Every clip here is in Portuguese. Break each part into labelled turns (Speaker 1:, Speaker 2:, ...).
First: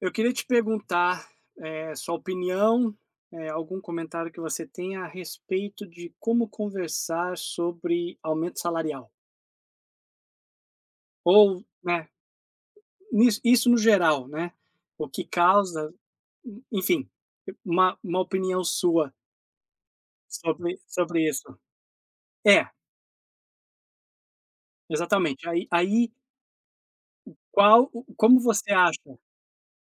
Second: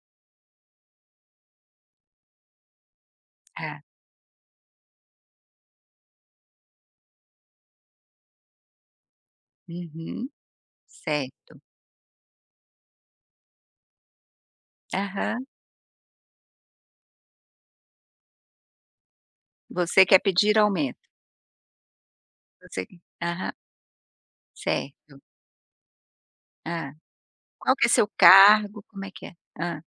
Speaker 1: Eu queria te perguntar, sua opinião, algum
Speaker 2: Tá.
Speaker 1: comentário que você tenha a respeito de como conversar sobre aumento salarial.
Speaker 2: Uhum. Certo.
Speaker 1: Ou, né, nis isso no geral, né, o que
Speaker 2: Aham.
Speaker 1: causa, enfim, uma opinião sua
Speaker 2: Você quer pedir
Speaker 1: sobre
Speaker 2: aumento.
Speaker 1: sobre isso. É,
Speaker 2: Você aham. Certo.
Speaker 1: exatamente. Aí
Speaker 2: ah Qual que é
Speaker 1: qual
Speaker 2: seu
Speaker 1: como você
Speaker 2: cargo? Como é
Speaker 1: acha
Speaker 2: que é? ah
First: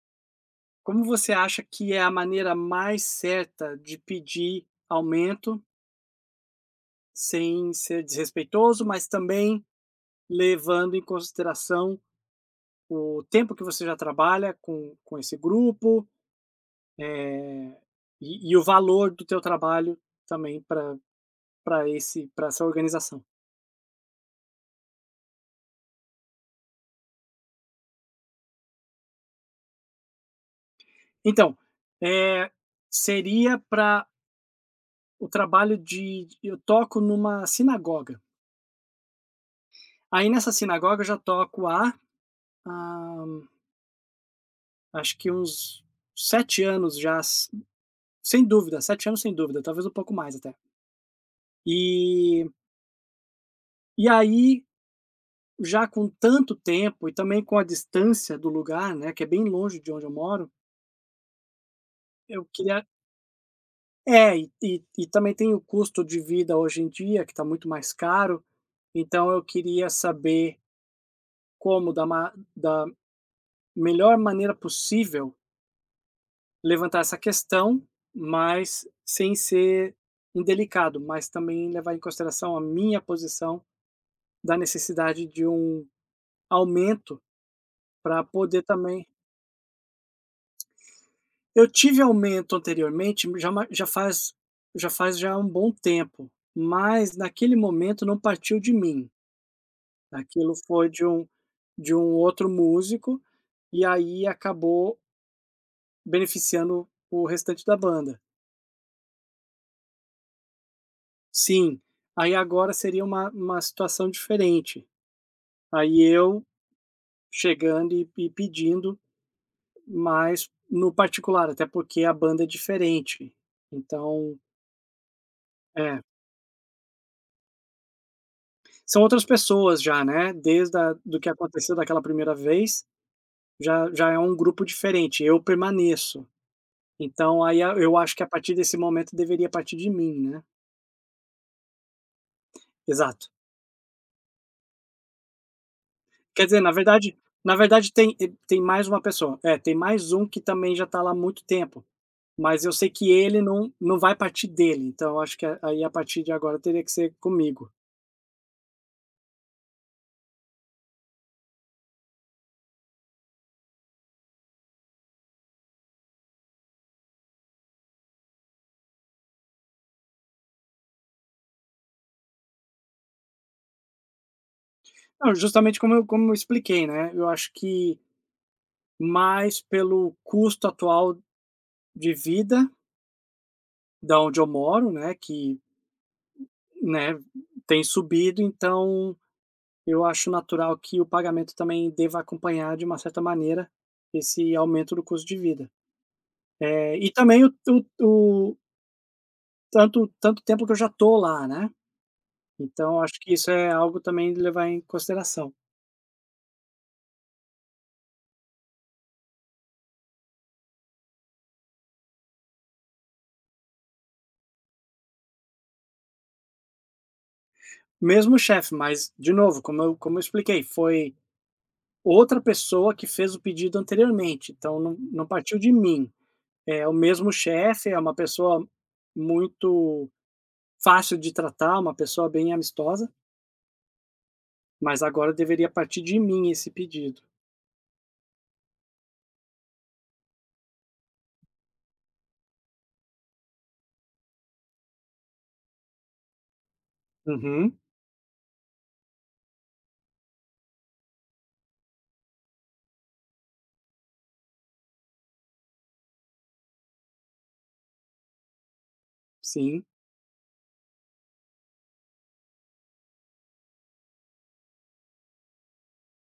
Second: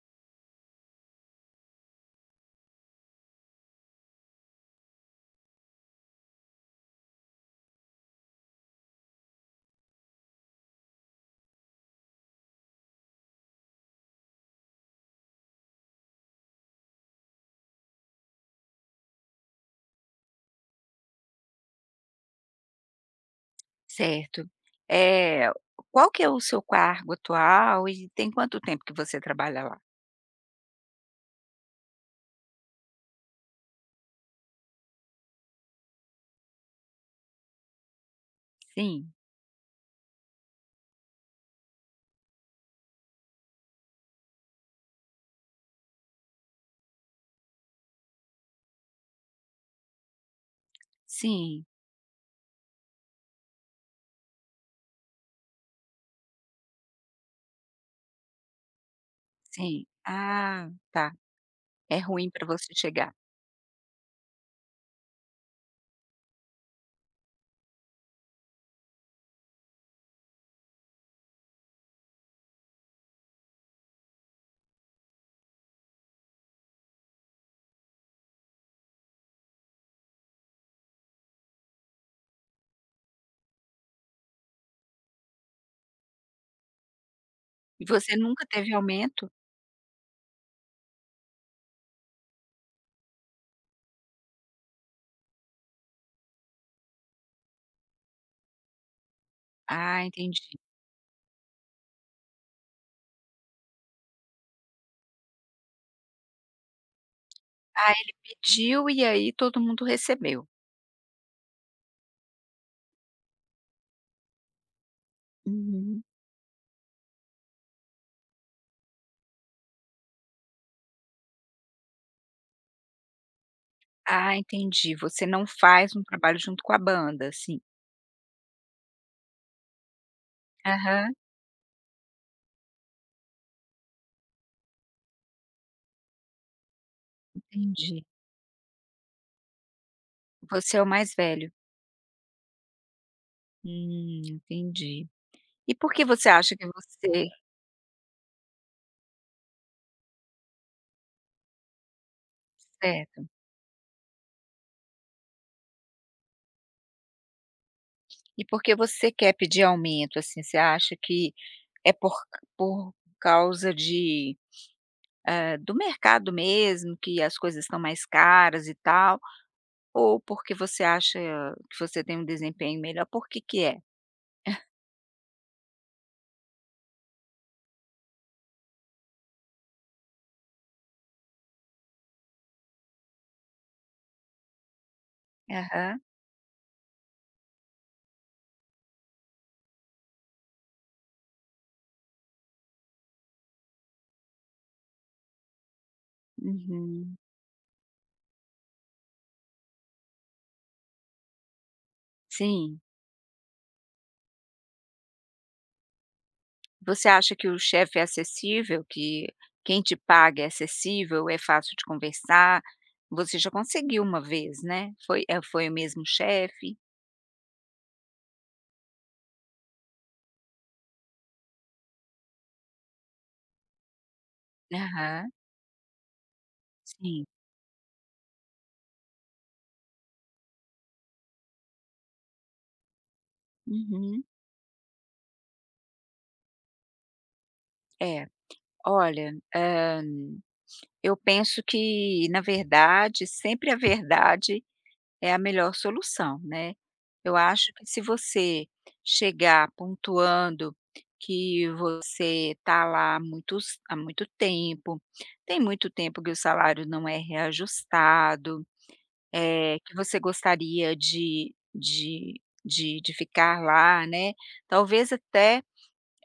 Speaker 1: como você acha que é a maneira mais certa de pedir aumento, sem ser desrespeitoso, mas também levando em consideração o tempo que você já trabalha com esse grupo, eh, e o valor do teu trabalho também para essa organização.
Speaker 2: Certo. é Qual que é o seu cargo atual e tem quanto tempo que você trabalha lá?
Speaker 1: Então, eh, seria para o trabalho de eu toco numa sinagoga.
Speaker 2: Sim,
Speaker 1: Aí nessa sinagoga eu já toco há ah, acho que uns 7 anos já, sem dúvida, 7 anos sem dúvida, talvez um pouco mais até.
Speaker 2: sim,
Speaker 1: E, e aí já com tanto tempo e também com a distância do lugar, né, que é bem longe
Speaker 2: sim.
Speaker 1: de onde eu moro,
Speaker 2: Ah, tá. É ruim para
Speaker 1: eu
Speaker 2: você
Speaker 1: queria
Speaker 2: chegar.
Speaker 1: e também tem o custo de vida hoje em dia que está muito mais caro, então eu queria saber como da melhor maneira possível levantar essa questão, mas sem ser indelicado, mas também levar em consideração a minha posição da necessidade de um aumento
Speaker 2: E você
Speaker 1: para
Speaker 2: nunca
Speaker 1: poder
Speaker 2: teve
Speaker 1: também.
Speaker 2: aumento?
Speaker 1: Eu tive aumento anteriormente, já faz, já um bom tempo, mas naquele momento não partiu de mim,
Speaker 2: Ah,
Speaker 1: aquilo
Speaker 2: entendi.
Speaker 1: foi de um outro músico, e aí acabou beneficiando o restante da
Speaker 2: Ah, ele
Speaker 1: banda.
Speaker 2: pediu e aí todo mundo recebeu.
Speaker 1: Sim, aí agora seria uma situação diferente, aí
Speaker 2: Uhum.
Speaker 1: eu chegando e pedindo mais no particular, até porque a banda é diferente,
Speaker 2: Ah,
Speaker 1: então
Speaker 2: entendi. Você não faz
Speaker 1: é.
Speaker 2: um trabalho junto com a banda, assim?
Speaker 1: São outras pessoas já, né, desde a
Speaker 2: Aham,
Speaker 1: do que aconteceu daquela primeira vez, já é um grupo diferente, eu permaneço. Então aí a eu
Speaker 2: entendi.
Speaker 1: acho que a partir desse momento deveria partir de mim, né.
Speaker 2: Você é o mais velho.
Speaker 1: Exato.
Speaker 2: Entendi. E por que você
Speaker 1: Quer
Speaker 2: acha
Speaker 1: dizer,
Speaker 2: que
Speaker 1: na verdade,
Speaker 2: você
Speaker 1: tem tem mais uma pessoa. É, tem mais um que também já está lá há muito tempo, mas eu sei que
Speaker 2: certo.
Speaker 1: ele não vai partir dele, então eu acho que aí a partir de agora teria que ser comigo.
Speaker 2: E por que você quer pedir aumento, assim? Você acha que é por causa de, hã, do mercado mesmo, que as coisas estão mais caras e tal, ou porque você acha que você tem um desempenho melhor? Por que que é?
Speaker 1: Não, justamente como eu expliquei, né, eu acho que mais pelo custo atual de vida da onde eu moro, né, que,
Speaker 2: Aham.
Speaker 1: né, tem subido, então eu acho natural que o pagamento também deva acompanhar, de uma certa maneira, esse aumento do custo de vida. E
Speaker 2: Uhum.
Speaker 1: também o tanto tempo que eu já estou lá, né,
Speaker 2: Sim.
Speaker 1: então acho que isso é algo também de levar em consideração.
Speaker 2: Você acha que o chefe é acessível, que quem te paga é acessível, é fácil de conversar? Você já conseguiu uma vez, né? Foi foi o mesmo chefe?
Speaker 1: Mesmo o chefe, mas de novo, como eu expliquei, foi outra pessoa que fez o pedido anteriormente, então não
Speaker 2: Aham,
Speaker 1: partiu de mim. É o
Speaker 2: sim.
Speaker 1: mesmo chefe, é uma pessoa muito fácil de tratar, uma pessoa bem amistosa,
Speaker 2: Uhum.
Speaker 1: mas agora deveria partir de mim esse pedido.
Speaker 2: É, olha, hã, eu penso que, na verdade, sempre a verdade é a melhor solução, né. Eu acho
Speaker 1: Uhum,
Speaker 2: que se você chegar pontuando que você está lá há muito tempo, tem muito tempo que o salário não é reajustado,
Speaker 1: sim.
Speaker 2: que você gostaria de ficar lá, né, talvez até,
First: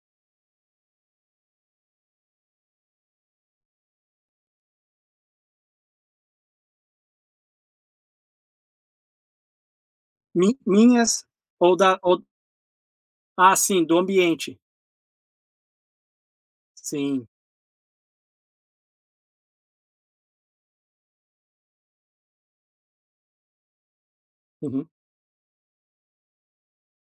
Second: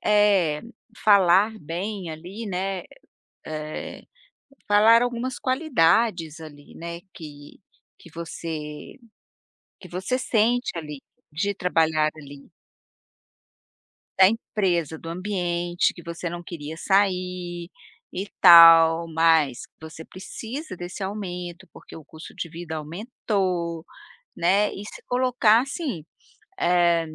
Speaker 2: é falar bem ali, né, eh, falar algumas qualidades ali, né, que você que você
Speaker 1: Mi
Speaker 2: sente ali,
Speaker 1: minhas
Speaker 2: de
Speaker 1: ou da
Speaker 2: trabalhar
Speaker 1: ou
Speaker 2: ali,
Speaker 1: ah, sim, do
Speaker 2: da
Speaker 1: ambiente.
Speaker 2: empresa, do ambiente, que você não queria
Speaker 1: Sim.
Speaker 2: sair e tal, mas você precisa desse aumento, porque o custo de vida aumentou, né, e
Speaker 1: Uhum,
Speaker 2: se colocar assim, eh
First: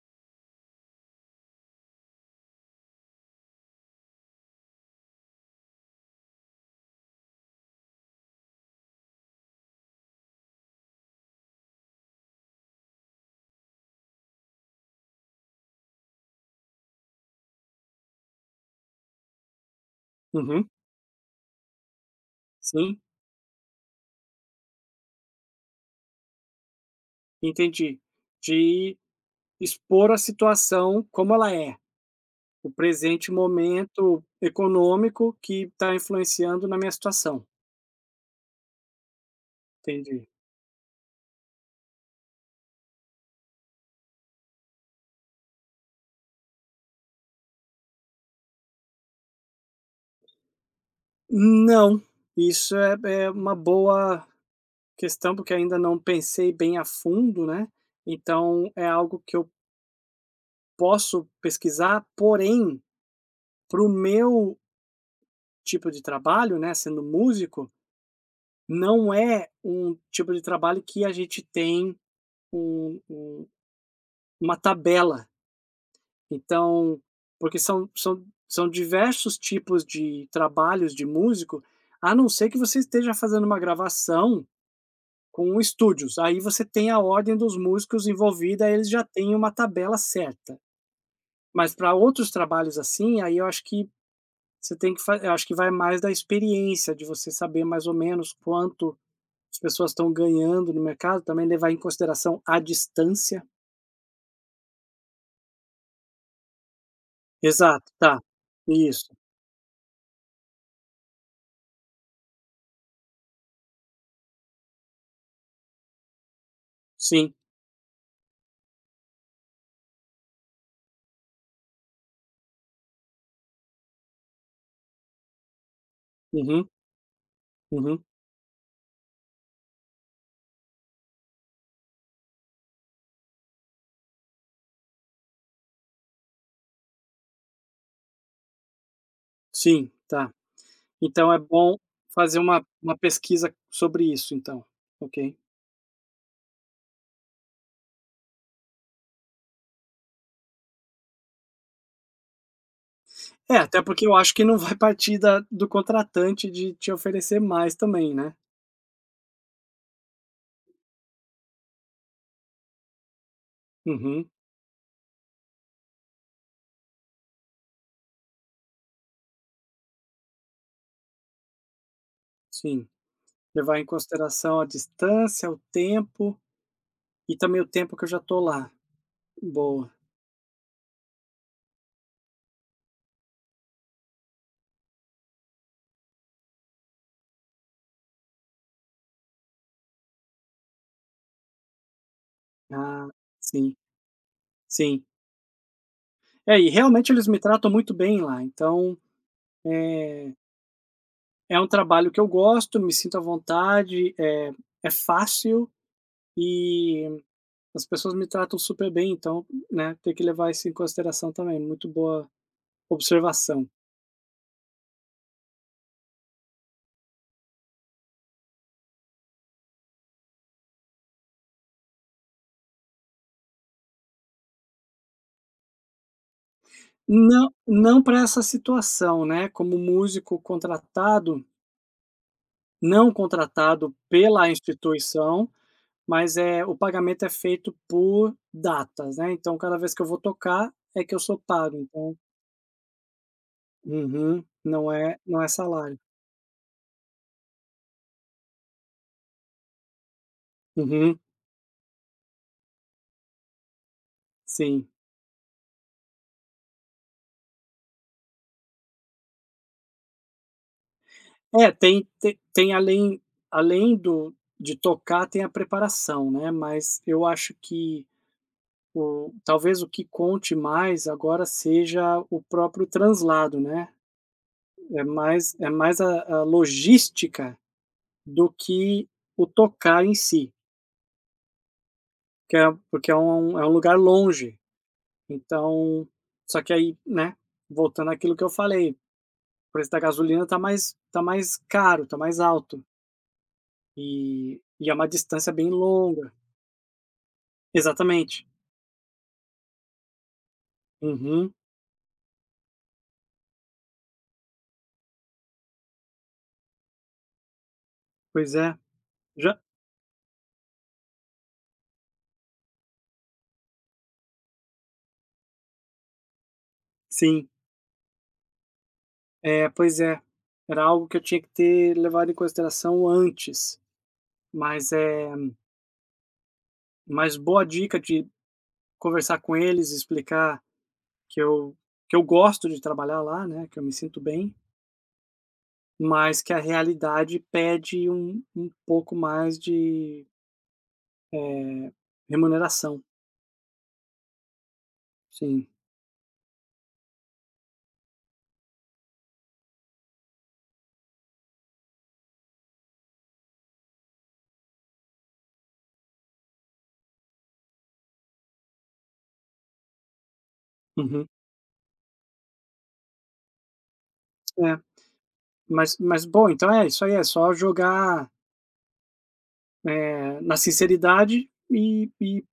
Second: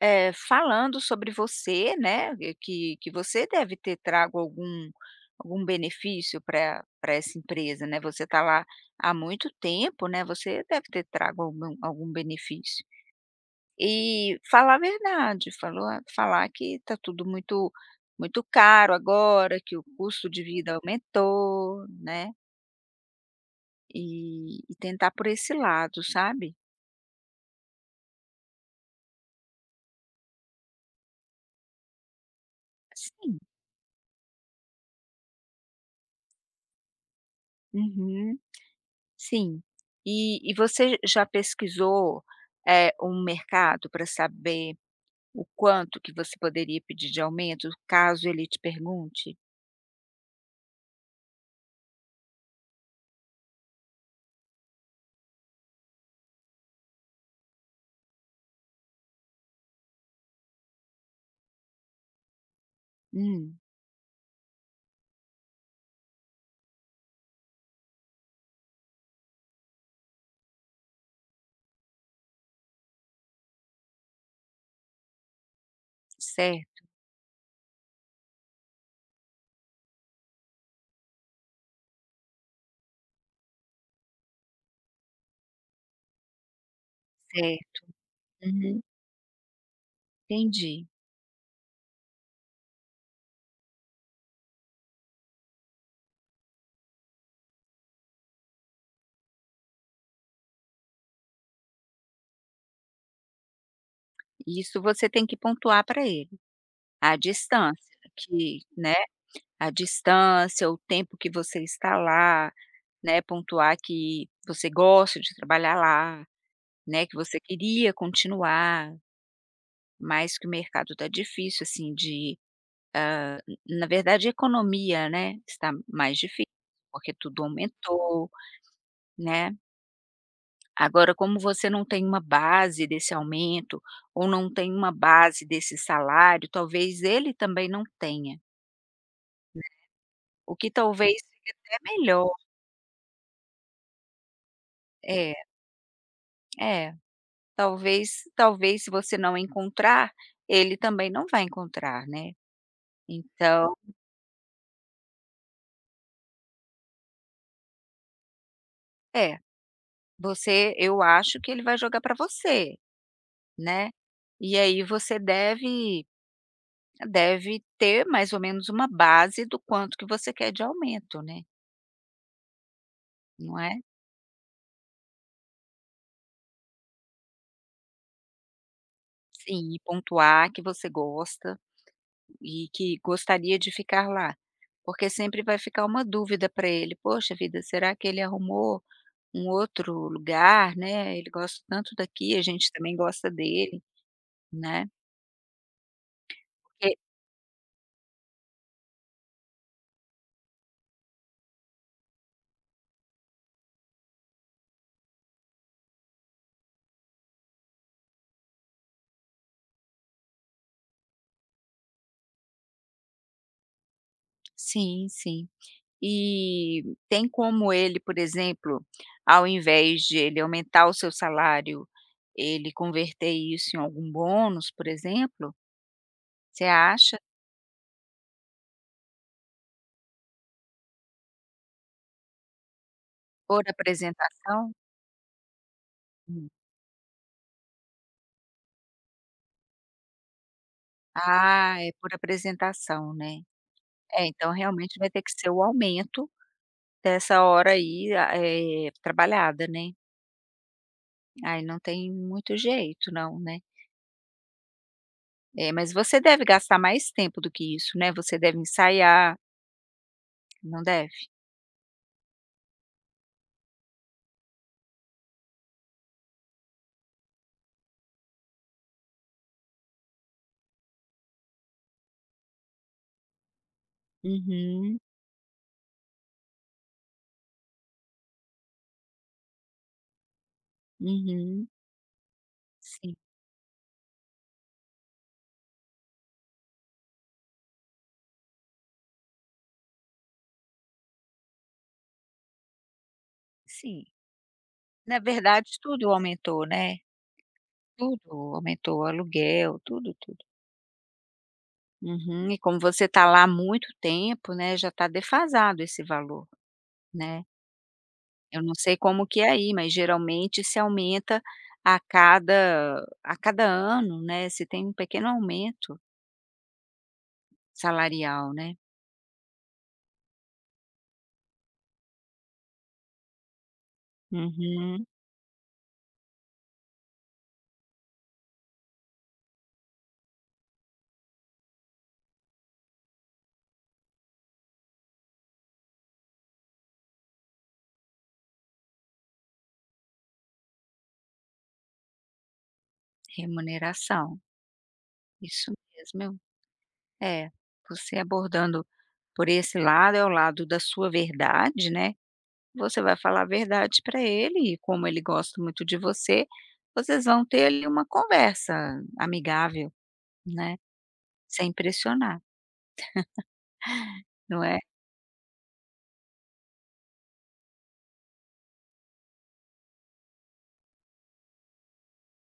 Speaker 2: falando sobre você, né, e que você deve ter trago algum benefício para pra essa empresa, né, você está lá há muito tempo, né, você deve ter trago algum benefício. E falar a verdade, falou falar que tá tudo muito caro agora, que o custo de
Speaker 1: uhum,
Speaker 2: vida aumentou, né,
Speaker 1: sim,
Speaker 2: e tentar por esse lado, sabe.
Speaker 1: entendi. De expor a situação como ela é, o presente
Speaker 2: Sim.
Speaker 1: momento econômico que está influenciando na minha situação.
Speaker 2: Uhum. Sim.
Speaker 1: Entendi.
Speaker 2: E você já pesquisou, um mercado para saber o quanto que você poderia pedir de aumento, caso ele te pergunte?
Speaker 1: Não, isso é uma boa questão, porque ainda não pensei bem a fundo, né, então é algo que eu posso pesquisar, porém,
Speaker 2: Hum,
Speaker 1: para o meu tipo de trabalho, né, sendo músico, não é um tipo de trabalho que a gente tem um um uma tabela.
Speaker 2: certo,
Speaker 1: Então porque são diversos tipos de trabalhos de músico, a não ser que você esteja fazendo uma gravação com estúdios, aí você tem a ordem dos
Speaker 2: certo.
Speaker 1: músicos envolvida,
Speaker 2: Uhum,
Speaker 1: eles já têm uma tabela certa.
Speaker 2: entendi.
Speaker 1: Mas para outros trabalhos assim, aí eu acho que você tem que fa eu acho que vai mais da experiência, de você saber mais ou menos quanto as pessoas estão ganhando no mercado, também levar em consideração a distância.
Speaker 2: Isso você tem que pontuar para ele. A distância
Speaker 1: Exato, tá.
Speaker 2: que, né,
Speaker 1: Isso,
Speaker 2: a distância, o tempo que você está lá, né, pontuar que você gosta de trabalhar lá, né, que
Speaker 1: sim.
Speaker 2: você queria continuar, mas que o mercado tá difícil, assim, de na verdade a economia, né, está mais difícil,
Speaker 1: Uhum,
Speaker 2: porque tudo
Speaker 1: uhum.
Speaker 2: aumentou, né. Agora como você não tem uma base desse aumento, ou não tem uma base desse salário, talvez ele também não tenha,
Speaker 1: Sim, tá.
Speaker 2: o que talvez
Speaker 1: Então é
Speaker 2: fique até
Speaker 1: bom
Speaker 2: melhor.
Speaker 1: fazer uma pesquisa sobre isso então,
Speaker 2: É.
Speaker 1: ok.
Speaker 2: É, talvez se você não encontrar, ele também não vai encontrar, né.
Speaker 1: É,
Speaker 2: Então
Speaker 1: até porque eu acho que não vai partir da do contratante de te oferecer mais também, né.
Speaker 2: é, você eu acho que ele vai jogar para você, né.
Speaker 1: Uhum,
Speaker 2: E aí você deve ter mais ou menos uma base do quanto que você quer de aumento, né,
Speaker 1: sim.
Speaker 2: não
Speaker 1: Levar
Speaker 2: é?
Speaker 1: em consideração a distância, o tempo e também o tempo que eu já tô lá.
Speaker 2: Sim, e
Speaker 1: Boa.
Speaker 2: pontuar que você gosta e que gostaria de ficar lá, porque sempre vai ficar uma dúvida para ele: "Poxa vida, será que ele arrumou um outro lugar, né, ele gosta tanto daqui, a gente também
Speaker 1: Ah,
Speaker 2: gosta
Speaker 1: sim,
Speaker 2: dele, né,
Speaker 1: sim. É, e
Speaker 2: porque
Speaker 1: realmente eles me tratam muito bem lá, então, é é um trabalho que eu gosto, me sinto à vontade, é fácil e as pessoas me tratam super bem, então, né, tem que levar isso em consideração também. Muito boa observação.
Speaker 2: sim, sim. E tem como ele, por exemplo, ao invés de ele aumentar o seu salário, ele converter isso em algum bônus, por exemplo? Você acha?
Speaker 1: Não, não para essa situação, né, como músico contratado, não
Speaker 2: Por
Speaker 1: contratado pela
Speaker 2: apresentação?
Speaker 1: instituição, mas,
Speaker 2: Hum.
Speaker 1: o pagamento é feito por datas, né, então cada vez que eu vou tocar é que eu sou
Speaker 2: Ah,
Speaker 1: pago,
Speaker 2: é por
Speaker 1: então
Speaker 2: apresentação, né. É,
Speaker 1: uhum.
Speaker 2: então
Speaker 1: Não
Speaker 2: realmente vai
Speaker 1: é,
Speaker 2: ter que ser o
Speaker 1: salário.
Speaker 2: aumento dessa hora aí, trabalhada, né.
Speaker 1: Uhum.
Speaker 2: Aí não tem muito jeito não, né.
Speaker 1: Sim.
Speaker 2: É, mas você deve gastar mais tempo do que isso, né, você deve ensaiar, não deve?
Speaker 1: É, tem além do de tocar, tem a preparação, né, mas eu acho que o talvez o que conte mais agora seja o próprio translado, né.
Speaker 2: Uhum,
Speaker 1: É mais a logística do que o tocar em si,
Speaker 2: uhum.
Speaker 1: que é porque
Speaker 2: Sim,
Speaker 1: é um lugar longe, então só que aí, né, voltando àquilo que eu falei, o preço da gasolina está mais caro, está mais alto,
Speaker 2: sim.
Speaker 1: e é uma
Speaker 2: Na
Speaker 1: distância bem
Speaker 2: verdade tudo
Speaker 1: longa.
Speaker 2: aumentou, né, tudo
Speaker 1: Exatamente.
Speaker 2: aumentou, aluguel, tudo, tudo.
Speaker 1: Uhum.
Speaker 2: Uhum. E como você está lá há muito tempo, né, já está defasado esse valor, né.
Speaker 1: Pois
Speaker 2: Eu não
Speaker 1: é.
Speaker 2: sei como que é
Speaker 1: Já,
Speaker 2: aí, mas geralmente se aumenta a cada ano, né, se tem um pequeno aumento
Speaker 1: sim.
Speaker 2: salarial, né.
Speaker 1: É, pois é. Era algo que eu tinha que ter levado em consideração antes, mas,
Speaker 2: Uhum.
Speaker 1: mas boa dica de conversar com eles, explicar que eu que eu gosto de trabalhar lá, né, que eu me sinto bem, mas que a realidade pede um pouco mais de, eh, remuneração.
Speaker 2: Remuneração.
Speaker 1: Sim.
Speaker 2: Isso mesmo. É, você abordando por esse lado, é o lado da sua verdade, né, você vai falar a verdade para ele e como ele gosta muito de você, vocês vão ter ali uma conversa amigável, né,
Speaker 1: Uhum.
Speaker 2: sem pressionar, não é?
Speaker 1: É. Mas bom, então é isso aí, é só jogar, na sinceridade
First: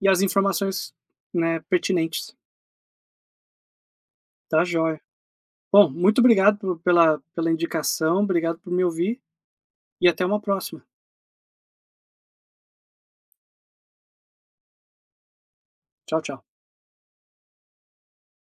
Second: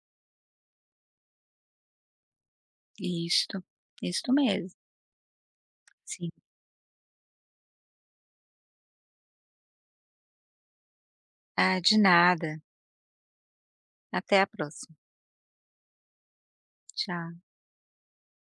Speaker 1: e as informações, né, pertinentes.
Speaker 2: Isto, isto
Speaker 1: Tá
Speaker 2: mesmo.
Speaker 1: joia. Bom, muito
Speaker 2: Sim.
Speaker 1: obrigado pela indicação, obrigado por me ouvir e até uma próxima.
Speaker 2: Ah, de nada. Até a próxima.
Speaker 1: Tchau, tchau.
Speaker 2: Tchau.